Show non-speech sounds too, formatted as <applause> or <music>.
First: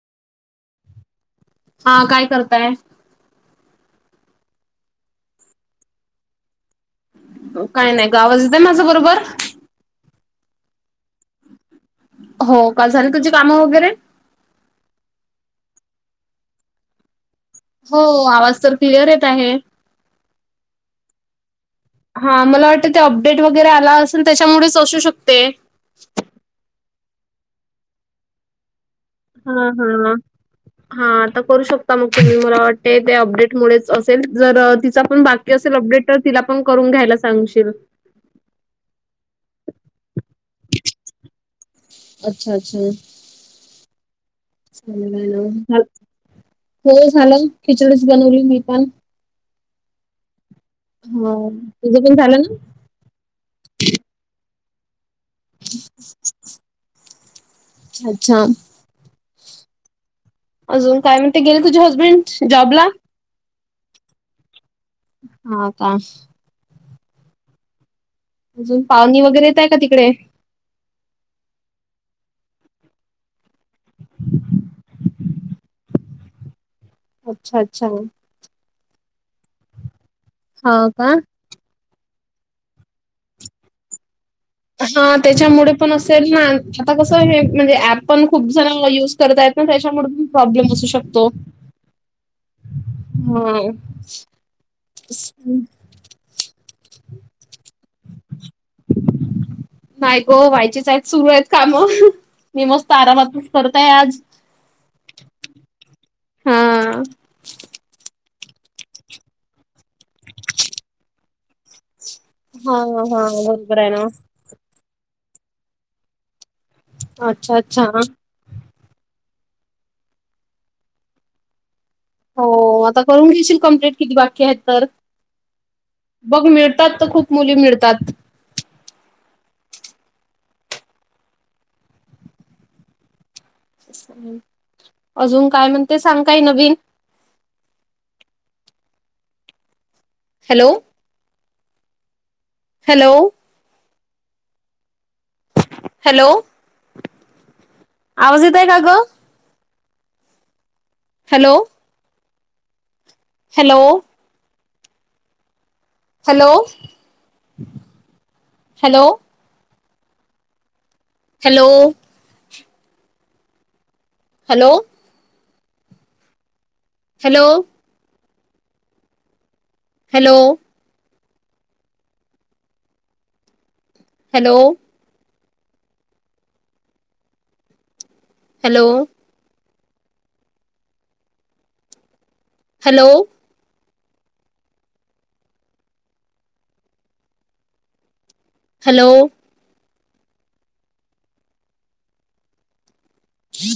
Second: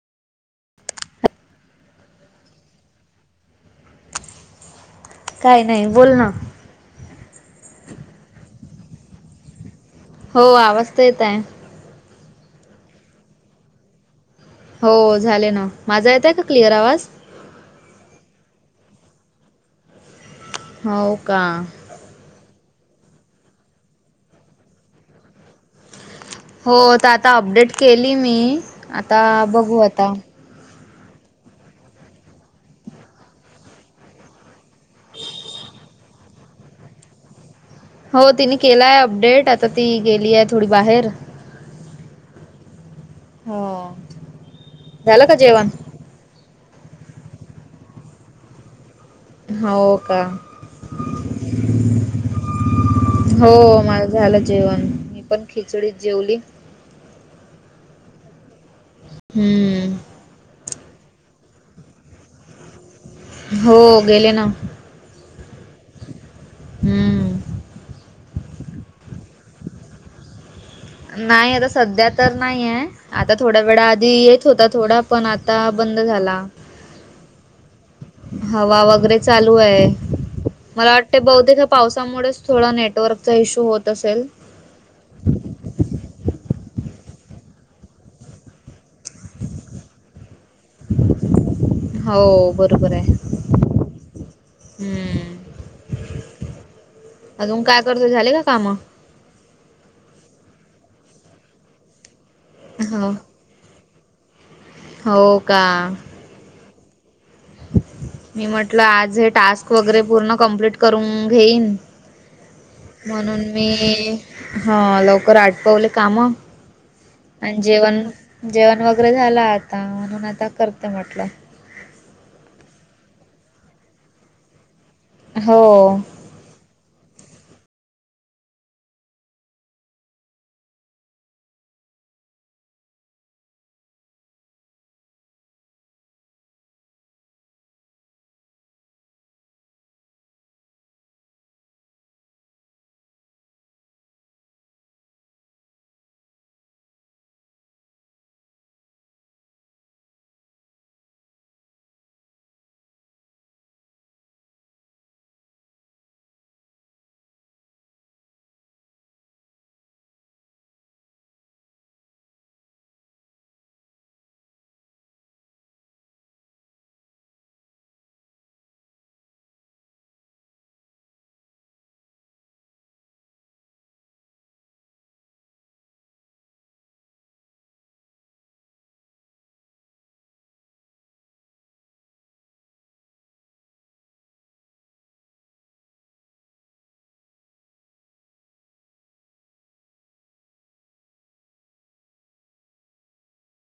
हा काय करताय? काय नाही बोल ना. काय नाही आवाज येतोय माझं बरोबर? हो आवाज तर येत आहे. हो का, झाली तुझे काम वगैरे? हो झाले ना, माझा येतोय का क्लिअर आवाज? हो आवाज तर क्लिअर येत आहे. हो का. हा मला वाटत ते अपडेट वगैरे आला असल त्याच्यामुळेच असू शकते. हो आता, आता अपडेट केली मी. आता हा, बघू हा. <inaudible> हा आता करू शकता मग, तुम्ही मला वाटते. ते अपडेटमुळेच असेल, जर तिचा पण बाकी की असेल अपडेट तर तिला पण करून घ्यायला सांगशील. हो तिने केलाय अपडेट, आता ती गेली आहे थोडी बाहेर. अच्छा, अच्छा. हा. जेवण झाल, हो झालं खिचडीच बनवली मी पण. हा हो का. जेवण, तुझं पण झालं ना. हो माझं झालं जेवण, मी पण खिचडीत जेवली. अच्छा. हम्म. अजून काय म्हणते, गेले तुझे हजबेंड जॉब ला? हो गेले ना. हा का. हम्म. अजून पावणी वगैरे येत आहे का तिकडे? नाही आता सध्या तर नाहीय. आता थोडा वेळा आधी येत होता थोडा, पण आता बंद झाला. अच्छा, अच्छा. हवा वगैरे चालू आहे, हा मला का वाटते बहुतेक हा पावसामुळेच थोडा नेटवर्कचा इश्यू होत असेल. हा त्याच्यामुळे पण असेल ना, आता कसं हे म्हणजे ऍप पण खूप जण युज करतायत ना त्याच्यामूळ प्रॉब्लेम असू शकतो. हो, बरोबर हाय. हा हम्म. अजून काय करतो झाले का काम? नाही गो व्हायचेच आहेत सुरू आहेत काम, मी मस्त हो. आरामातच करतय आज. हो का. हा. मी म्हटलं आज हे टास्क वगैरे पूर्ण कंप्लीट करून घेईन. हा हा म्हणून मी. बरोबर आहे ना हा लवकर आटपवले काम, अच्छा आणि अच्छा जेवण जेवण वगैरे झाला आता, म्हणून आता करत म्हटलं. हो आता करून घेशील कंप्लीट किती बाकी हायत तर. हो. बघ मिळतात तर खूप मुली मिळतात. अजून काय म्हणते सांग काय नवीन? हॅलो. हॅलो. हॅलो. आवाज येतय का ग? Hello. Hello. Hello hello. Hello. Hello. Hello. Hello. Hello. Hello. Hello. Hello.